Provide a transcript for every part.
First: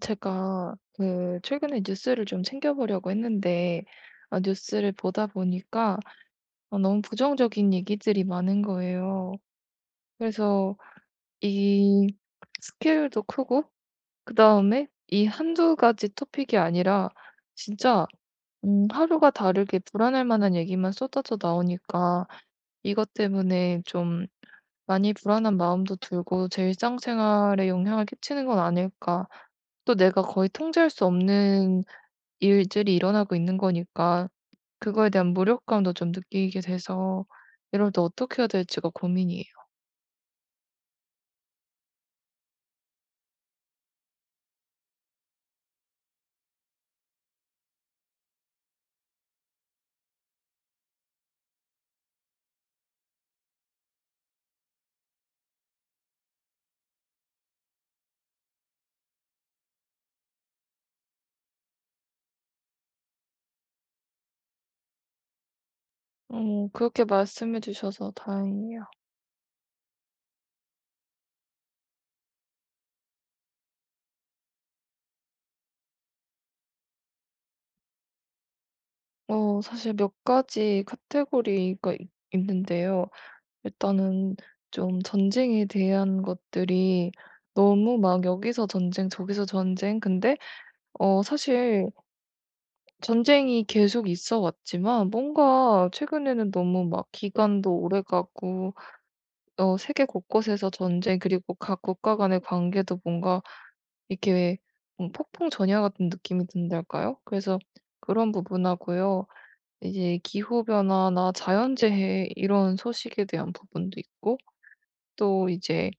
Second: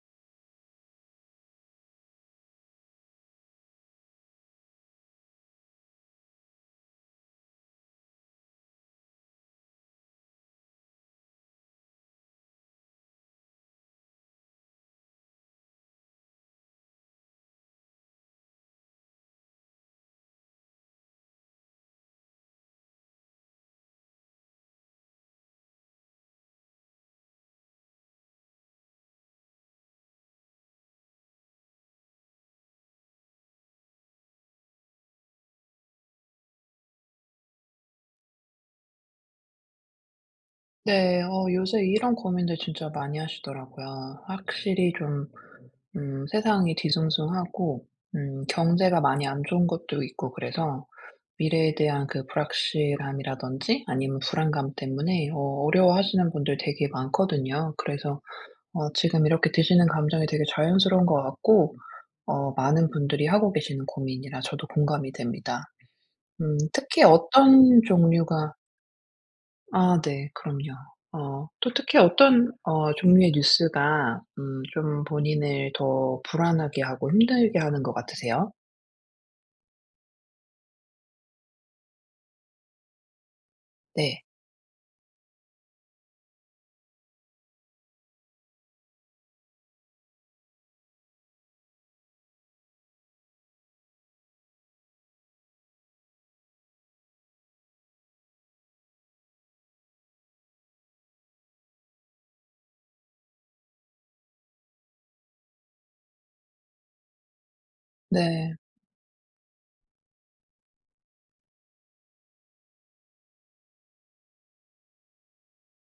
제가 그 최근에 뉴스를 좀 챙겨 보려고 했는데 뉴스를 보다 보니까 너무 부정적인 얘기들이 많은 거예요. 그래서 이 스케일도 크고 그다음에 이 한두 가지 토픽이 아니라 진짜 하루가 다르게 불안할 만한 얘기만 쏟아져 나오니까 이것 때문에 좀 많이 불안한 마음도 들고 '제 일상생활에 영향을 끼치는 건 아닐까.' 또 내가 거의 통제할 수 없는 일들이 일어나고 있는 거니까 그거에 대한 무력감도 좀 느끼게 돼서 이럴 때 어떻게 해야 될지가 고민이에요. 네. 요새 이런 고민들 진짜 많이 하시더라고요. 확실히 좀 세상이 뒤숭숭하고 경제가 많이 안 좋은 것도 있고 그래서 미래에 대한 그 불확실함이라든지 아니면 불안감 때문에 어려워하시는 분들 되게 많거든요. 그래서 지금 이렇게 드시는 감정이 되게 자연스러운 것 같고 많은 분들이 하고 계시는 고민이라 저도 공감이 됩니다. 어 특히 그렇게 말씀해 어떤 주셔서 종류가 다행이에요. 아 네. 그럼요. 또 특히 어떤 종류의 뉴스가 좀 본인을 더 불안하게 하고 힘들게 하는 것 같으세요? 어 사실 몇 가지 카테고리가 있 있는데요. 네. 일단은 좀 전쟁에 대한 것들이 너무 막 여기서 전쟁 저기서 전쟁. 근데 어 사실 전쟁이 계속 있어 왔지만 뭔가 최근에는 너무 막 기간도 오래 가고 세계 곳곳에서 전쟁, 그리고 각 국가 간의 관계도 뭔가 이렇게 왜 폭풍 전야 같은 느낌이 든달까요? 그래서 그런 네. 부분하고요. 이제 기후 변화나 자연재해 이런 소식에 대한 부분도 있고 또 이제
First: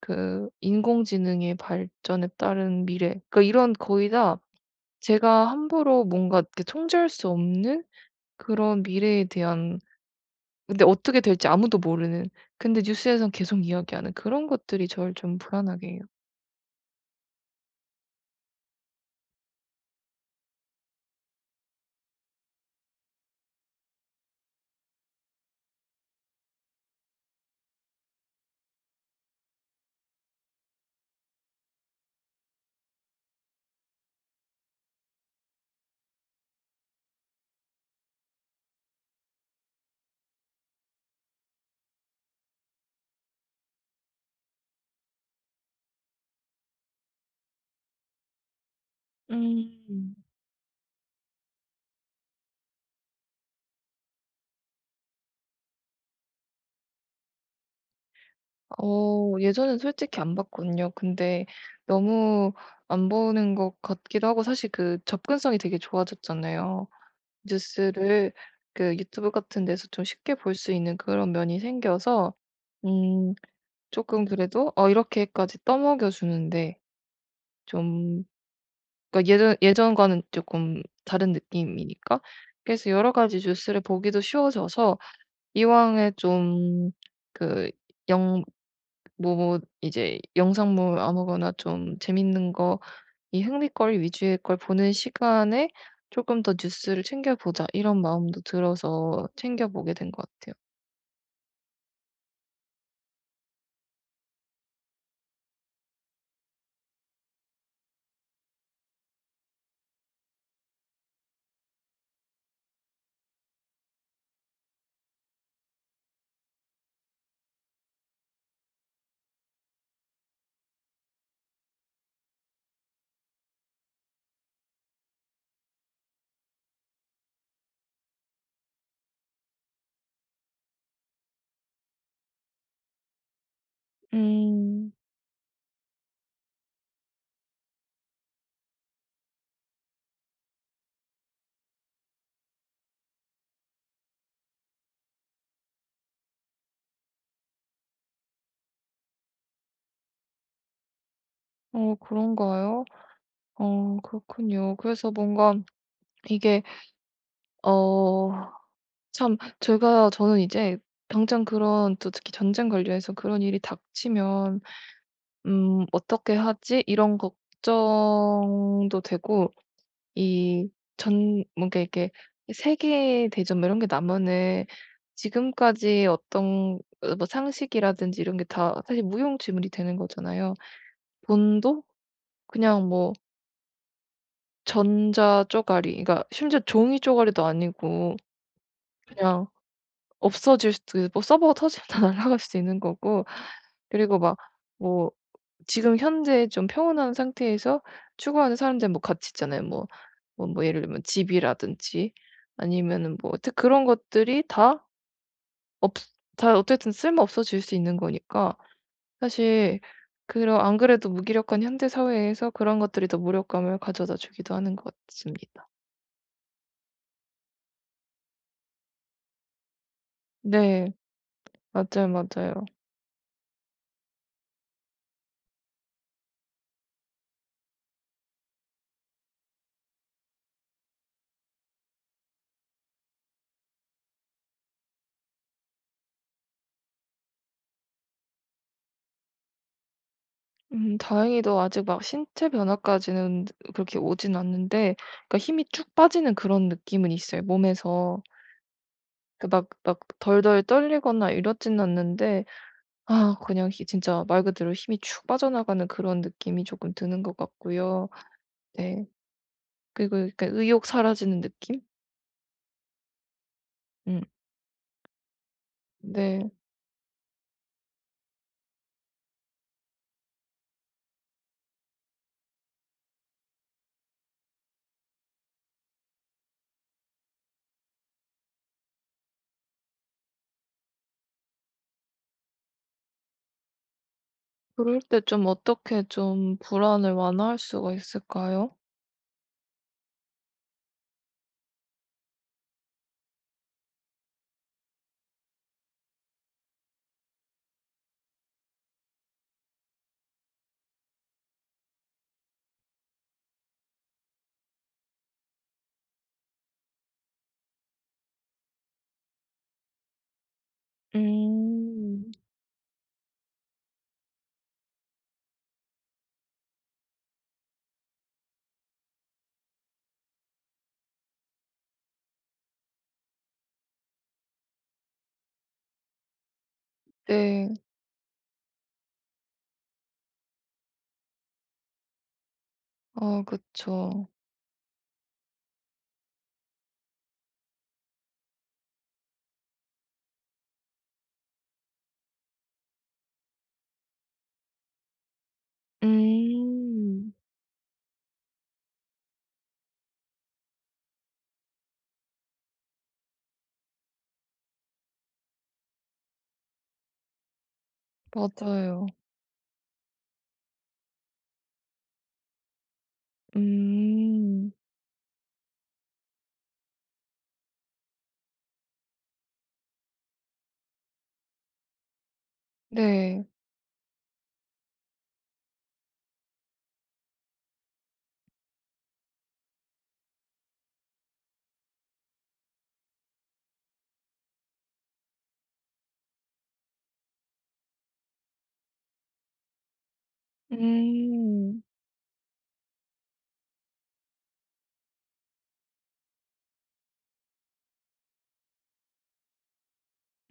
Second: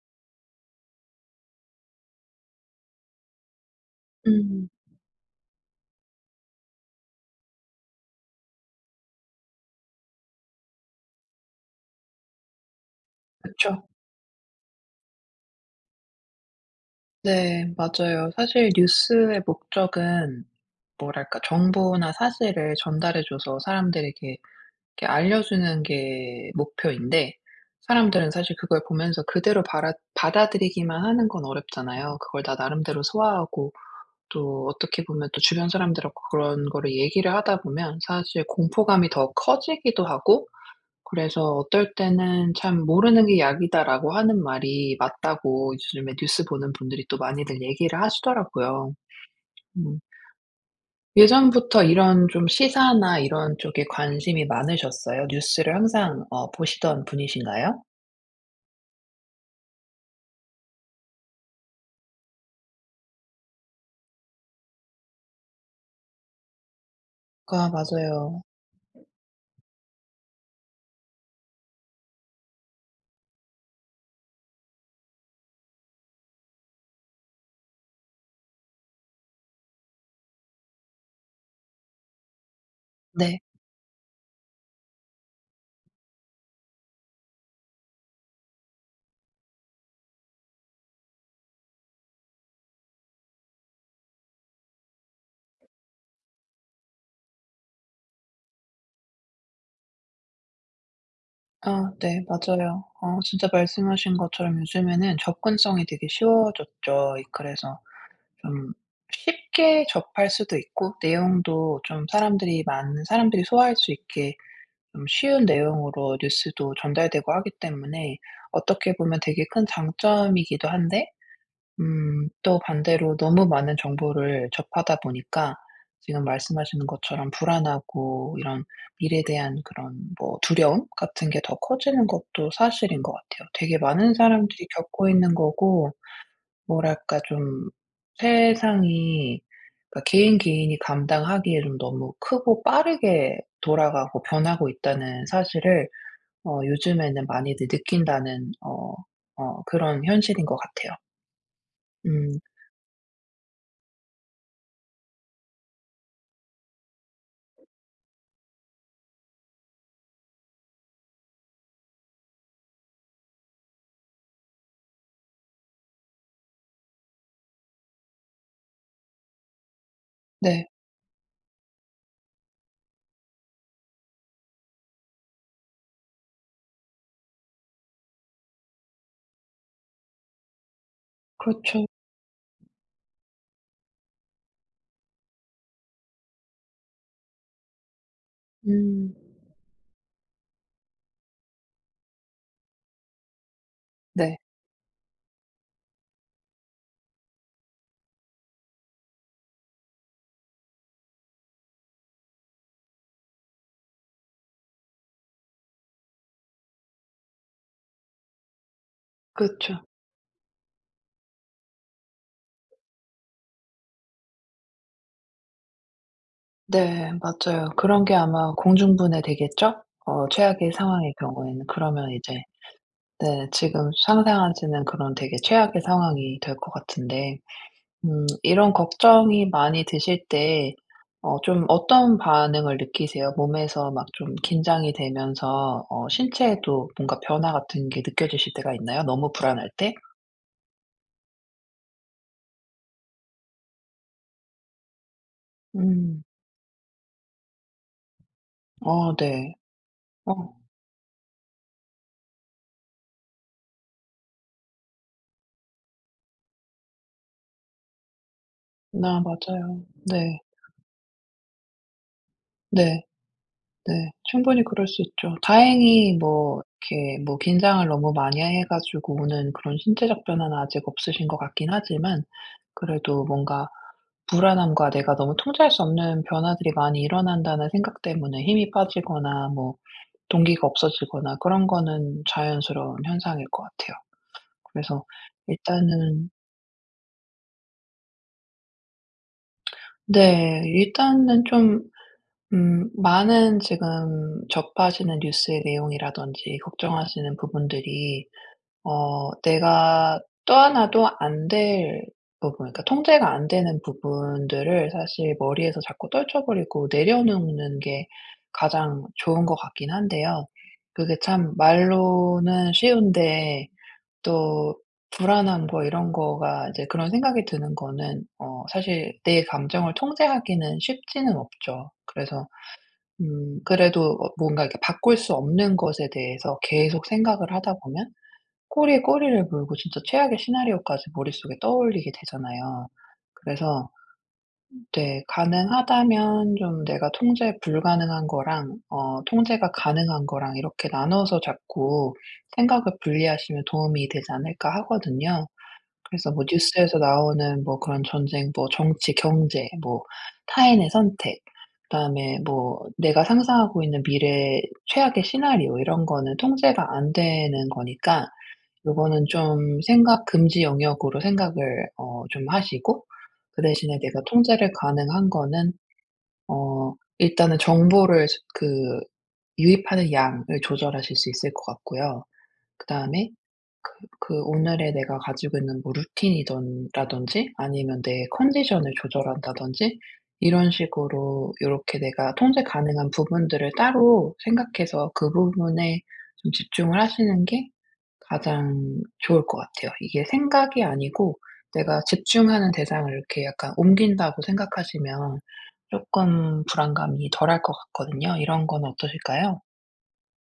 그 인공지능의 발전에 따른 미래, 그러니까 이런 거의 다 음. 제가 함부로 뭔가 이렇게 통제할 수 없는 그런 미래에 대한, 근데 어떻게 될지 아무도 모르는, 근데 뉴스에선 그 계속 죠 이야기하는 그런 것들이 저를 좀 불안하게 해요. 네. 맞아요. 사실 뉴스의 목적은 뭐랄까 정보나 사실을 전달해 줘서 사람들에게 이렇게 알려주는 게 목표인데, 사람들은 사실 그걸 보면서 그대로 받아들이기만 하는 건 어렵잖아요. 그걸 다 나름대로 소화하고 또 어떻게 보면 또 주변 사람들하고 그런 거를 얘기를 하다 보면 사실 공포감이 더 커지기도 하고. 그래서 어떨 때는 참 "모르는 게 약이다."라고 하는 말이 맞다고 요즘에 뉴스 보는 분들이 또 많이들 얘기를 하시더라고요. 음. 음. 예전부터 이런 좀 시사나 이런 쪽에 관심이 많으셨어요? 뉴스를 항상 보시던 분이신가요? 어 예전엔 솔직히 안 봤거든요. 근데 너무 안 보는 것 같기도 하고, 사실 그 접근성이 되게 좋아졌잖아요. 아 뉴스를 맞아요. 그 유튜브 같은 데서 좀 쉽게 볼 수 있는 그런 면이 생겨서 음금 그래도 '어 이렇게까지 떠먹여 주는데 좀, 그러니까 예전과는 조금 다른 느낌이니까. 그래서 여러 가지 네. 뉴스를 보기도 쉬워져서 이왕에 좀 그 영뭐 뭐 이제 영상물 아무거나 좀 재밌는 거, 이 흥미거리 위주의 걸 보는 시간에 조금 더 뉴스를 챙겨 보자.' 이런 마음도 들어서 챙겨 보게 된 것 같아요. 아 네. 맞아요. 진짜 말씀하신 것처럼 요즘에는 접근성이 되게 쉬워졌죠. 이 그래서 좀 쉽게 접할 수도 있고 내용도 좀 사람들이 많은 사람들이 소화할 수 있게 좀 쉬운 내용으로 뉴스도 전달되고 하기 때문에 어떻게 보면 되게 큰 장점이기도 한데 음 또 반대로 너무 많은 정보를 접하다 보니까 지금 말씀하시는 것처럼 불안하고 이런 미래에 대한 그런 뭐 두려움 같은 게 더 커지는 것도 사실인 것 같아요. 되게 많은 사람들이 음. 겪고 있는 거고. 뭐랄까 좀 세상이, 그러니까 개인 개인이 감당하기에 좀 너무 크고 빠르게 돌아가고 변하고 있다는 사실을 요즘에는 많이들 느낀다는 그런 현실인 것 같아요. 어 음 그런가요? 어 그렇군요. 그래서 뭔가 이게 어 참 제가 저는 이제 당장 그런, 또 특히 전쟁 관련해서 그런 일이 닥치면 '음 어떻게 하지?' 이런 걱정도 되고 네. 이 전 뭔가 이렇게 세계 대전 뭐 이런 게 나면은 지금까지 어떤 어 뭐 상식이라든지 이런 게 다 사실 무용지물이 되는 거잖아요. 돈도 그렇죠. 그냥 뭐 전자 쪼가리, 그러니까 심지어 종이 쪼가리도 아니고 음 그냥 없어질 수도 있고, 서버가 터지면 다 날아갈 수도 있는 거고. 그리고 막 네. 뭐 지금 현재 좀 평온한 상태에서 추구하는 사람들은 뭐 가치 있잖아요. 뭐 예를 들면 집이라든지 아니면은 뭐 하여튼 그런 것들이 없 다 어쨌든 쓸모 없어질 수 있는 거니까 그쵸. 사실 그런, 안 그래도 무기력한 현대 사회에서 그런 것들이 더 무력감을 가져다 주기도 하는 것 같습니다. 네. 맞아요. 그런 게 아마 공중분해 되겠죠? 최악의 네. 상황의 경우에는. 맞아요, 그러면 이제 맞아요. 네 지금 상상하시는 그런 되게 최악의 상황이 될 것 같은데 이런 걱정이 많이 드실 때 좀 어떤 반응을 느끼세요? 몸에서 막 좀 긴장이 되면서 신체에도 뭔가 변화 같은 게 느껴지실 때가 있나요? 너무 불안할 때? 다행히도 아직 막 신체 변화까지는 그렇게 오진 않는데, 그러니까 힘이 쭉 음. 빠지는 그런 느낌은 있어요 몸에서. 어 그 네. 막 어. 덜덜 떨리거나 이렇진 않는데 아 그냥 히 진짜 말 그대로 힘이 쭉 빠져나가는 그런 느낌이 조금 드는 것 같고요. 네. 나 맞아요. 그리고 네. 이렇게 의욕 사라지는 느낌? 네. 네. 음 충분히 그럴 수 있죠. 다행히 네. 뭐 이렇게 뭐 긴장을 너무 많이 해 가지고 오는 그런 신체적 변화는 아직 없으신 것 같긴 하지만 그래도 뭔가 불안함과 내가 너무 통제할 수 없는 변화들이 많이 일어난다는 생각 때문에 힘이 빠지거나 뭐 동기가 없어지거나 그런 거는 자연스러운 현상일 것 같아요. 그럴 그래서 때 좀 어떻게 일단은 좀 불안을 완화할 수가 있을까요? 네. 일단은 좀 많은 지금 접하시는 뉴스의 내용이라든지 걱정하시는 부분들이 내가 떠안아도 안 될 부분, 그러니까 통제가 안 되는 부분들을 사실 머리에서 자꾸 떨쳐 버리고 내려놓는 게 가장 좋은 것 같긴 한데요. 그게 참 음. 말로는 쉬운데, 또 불안한 거 이런 거가 이제 그런 생각이 드는 거는 사실 내 감정을 통제하기는 쉽지는 없죠. 그래서 그래도 뭔가 이렇게 바꿀 수 없는 것에 대해서 계속 생각을 네. 하다 보면 꼬리에 꼬리를 물고 진짜 최악의 시나리오까지 머릿속에 떠올리게 되잖아요. 아 그래서 그쵸. 네 가능하다면 좀 내가 통제 불가능한 거랑 통제가 가능한 거랑 이렇게 나눠서 자꾸 생각을 분리하시면 도움이 되지 않을까 하거든요. 그래서 뭐 뉴스에서 음. 나오는 뭐 그런 전쟁, 뭐 정치, 경제, 뭐 타인의 선택, 그다음에 뭐 내가 상상하고 있는 미래의 최악의 시나리오, 이런 거는 통제가 안 되는 거니까 맞아요. 요거는 좀 생각 금지 영역으로 생각을 좀 하시고, 그 대신에 내가 통제를 음. 가능한 거는 어 일단은 정보를 스 그 유입하는 양을 조절하실 수 있을 것 같고요. 그다음에 네. 그 오늘의 내가 가지고 있는 뭐 루틴이든 라든지 아니면 내 컨디션을 조절한다든지 이런 식으로 요렇게 내가 통제 가능한 부분들을 따로 생각해서 그 부분에 좀 집중을 하시는 게 가장 좋을 것 같아요. 이게 생각이 아니고 음. 내가 집중하는 대상을 이렇게 약간 옮긴다고 생각하시면 쪼끔 불안감이 덜할 것 같거든요. 이런 건 어떠실까요?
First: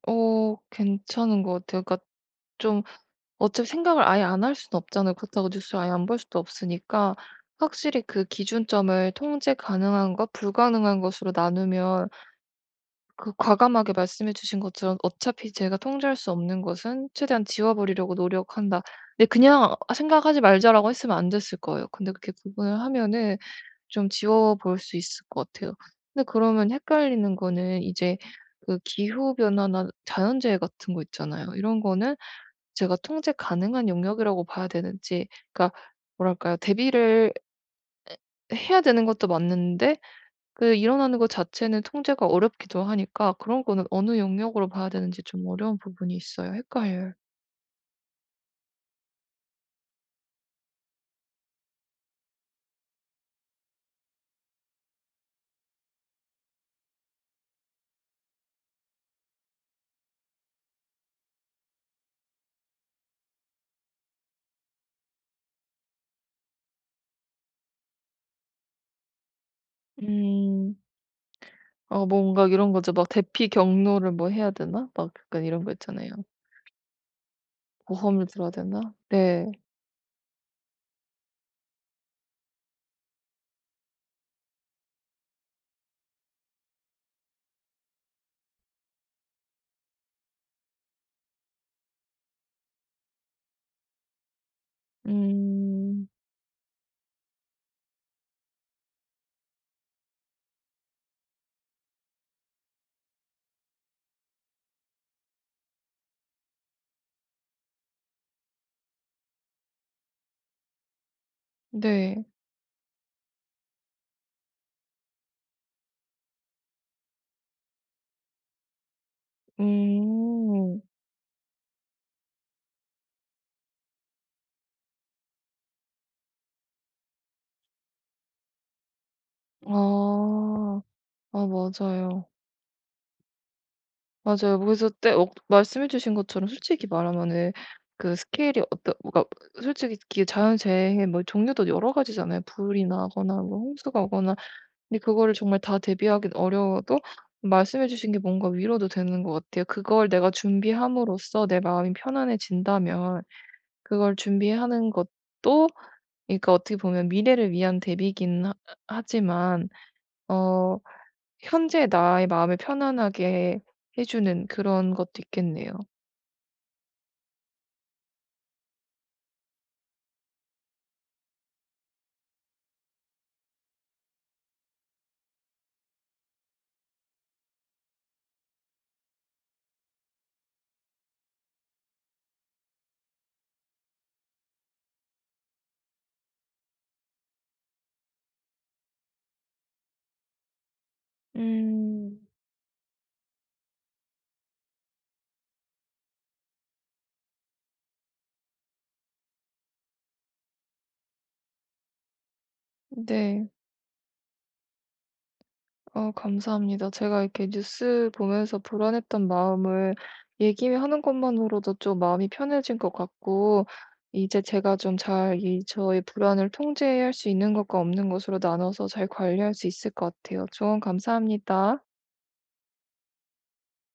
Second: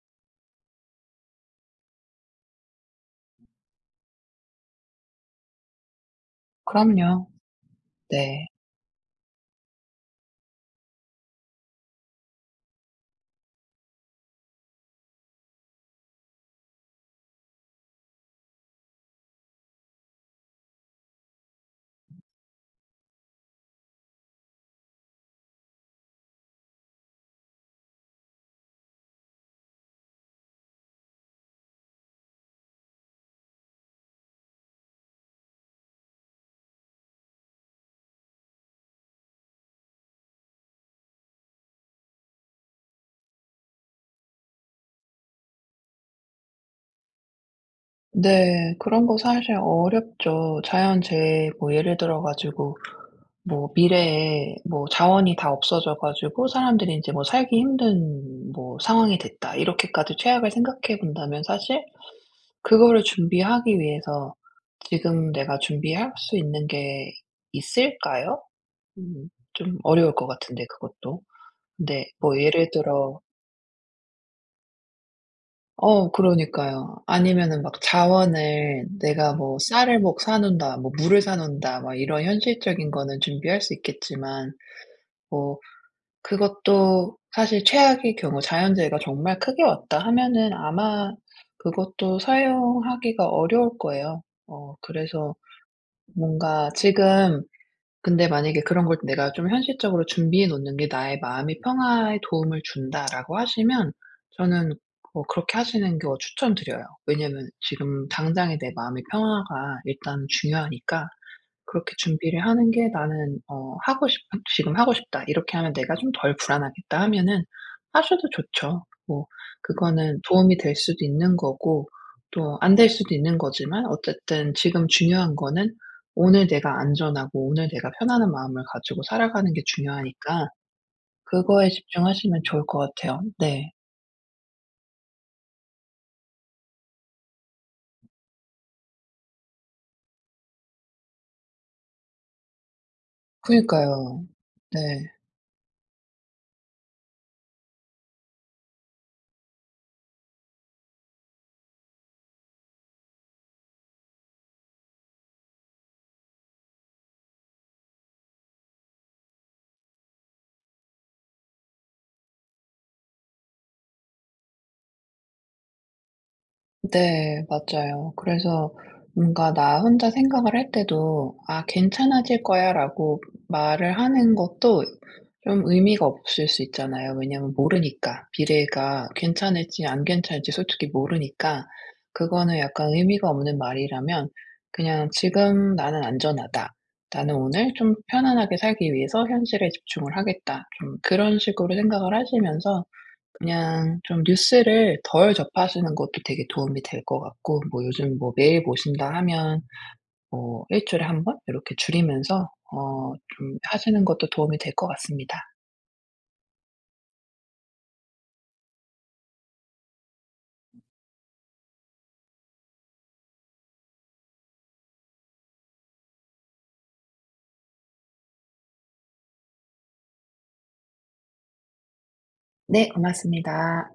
어 괜찮은 것 같아요. 그러니까 좀 어차피 생각을 아예 안 할 수는 없잖아요. 그렇다고 뉴스를 아예 안 볼 수도 없으니까 그럼요. 확실히 그 네. 기준점을 통제 가능한 것, 불가능한 것으로 나누면 그 과감하게 말씀해 주신 것처럼 "어차피 제가 통제할 수 없는 것은 최대한 지워버리려고 노력한다." 근데 그냥 '아 생각하지 말자.'라고 했으면 안 됐을 거예요. 근데 그렇게 구분을 하면은 좀 지워 볼 수 있을 것 같아요. 근데 그러면 헷갈리는 거는 이제 그 기후 변화나 자연재해 같은 거 있잖아요. 이런 거는 제가 통제 가능한 영역이라고 봐야 되는지, 그러니까 뭐랄까요? 대비를 해야 되는 것도 맞는데 그 일어나는 것 자체는 통제가 어렵기도 하니까 그런 거는 어느 영역으로 봐야 되는지 좀 어려운 부분이 있어요. 헷갈려요. 네. 그런 거 사실 어렵죠. 자연재해 뭐 예를 들어 가지고 뭐 미래에 뭐 자원이 다 없어져 가지고 사람들이 인제 뭐 '살기 힘든 뭐 상황이 됐다.' 이렇게까지 최악을 생각해 본다면 사실 그거를 준비하기 위해서 지금 내가 준비할 수 있는 게 있을까요? 좀 어려울 것 같은데 음. 그것도. 아 근데 뭐 뭔가 예를 이런 거죠. 막 들어 대피 경로를 뭐 해야 되나? 막 약간 이런 거 있잖아요. 그러니까요. 아니면은 막 보험을 들어야 자원을 되나? 내가 네. 뭐 쌀을 뭐 사 놓는다 뭐 물을 사 놓는다 막 이런 현실적인 거는 준비할 수 있겠지만 뭐 그것도 사실 최악의 경우 자연재해가 정말 크게 왔다 하면은 아마 그것도 사용하기가 어려울 거예요. 그래서 음. 뭔가 지금, 근데 만약에 그런 걸 내가 좀 현실적으로 준비해 놓는 게 '나의 마음의 평화에 도움을 준다.'라고 하시면 저는 그렇게 하시는 거 추천드려요. 왜냐면 지금 당장의 내 마음의 평화가 일단 중요하니까 그렇게 네. 준비를 하는 게 나는 어 하고 싶 '지금 하고 싶다. 이렇게 하면 내가 좀 덜 불안하겠다.' 하면은 하셔도 좋죠. 뭐 그거는 도움이 될 음. 수도 있는 거고 또 안 될 수도 있는 거지만 어쨌든 지금 중요한 거는 오늘 내가 안전하고 오늘 내가 편안한 마음을 가지고 살아가는 게 중요하니까 아. 아 그거에 맞아요. 집중하시면 좋을 것 같아요. 네. 맞아요. 그래서 때 어 말씀해 주신 것처럼 솔직히 말하면은 그 스케일이 어떤 그가 솔직히 그 자연재해 뭐 종류도 여러 가지잖아요. 불이 나거나 뭐 홍수가 그니까요. 오거나. 네. 근데 그거를 정말 다 대비하기 어려워도 말씀해 주신 게 뭔가 위로도 되는 것 같아요. 그걸 내가 준비함으로써 내 마음이 편안해진다면 그걸 준비하는 것도, 그러니까 어떻게 보면 미래를 위한 대비긴 하 하지만 어 현재 나의 마음을 편안하게 해 주는 그런 것도 있겠네요. 네. 맞아요. 그래서 뭔가 나 혼자 생각을 할 때도 '아 괜찮아질 거야.'라고 말을 하는 것도 좀 의미가 없을 수 있잖아요. 왜냐면 모르니까. 미래가 괜찮을지 안 괜찮을지 솔직히 모르니까 그거는 약간 의미가 없는 말이라면 그냥 '지금 나는 안전하다. 나는 오늘 좀 편안하게 살기 위해서 현실에 집중을 하겠다.' 좀 그런 식으로 생각을 음. 하시면서 그냥 좀 뉴스를 덜 접하시는 것도 되게 도움이 될 것 같고, 뭐 요즘 뭐 매일 보신다 하면 뭐 일 주일에 한 번 이렇게 줄이면서 네. 좀 하시는 것도 도움이 될 것 같습니다. 어 감사합니다. 제가 이렇게 뉴스 보면서 불안했던 마음을 얘기하는 것만으로도 좀 마음이 편해진 것 같고 이제 제가 좀 잘 이 저의 불안을 통제할 수 있는 것과 없는 것으로 나눠서 잘 관리할 수 있을 것 같아요. 조언 감사합니다. 네, 고맙습니다.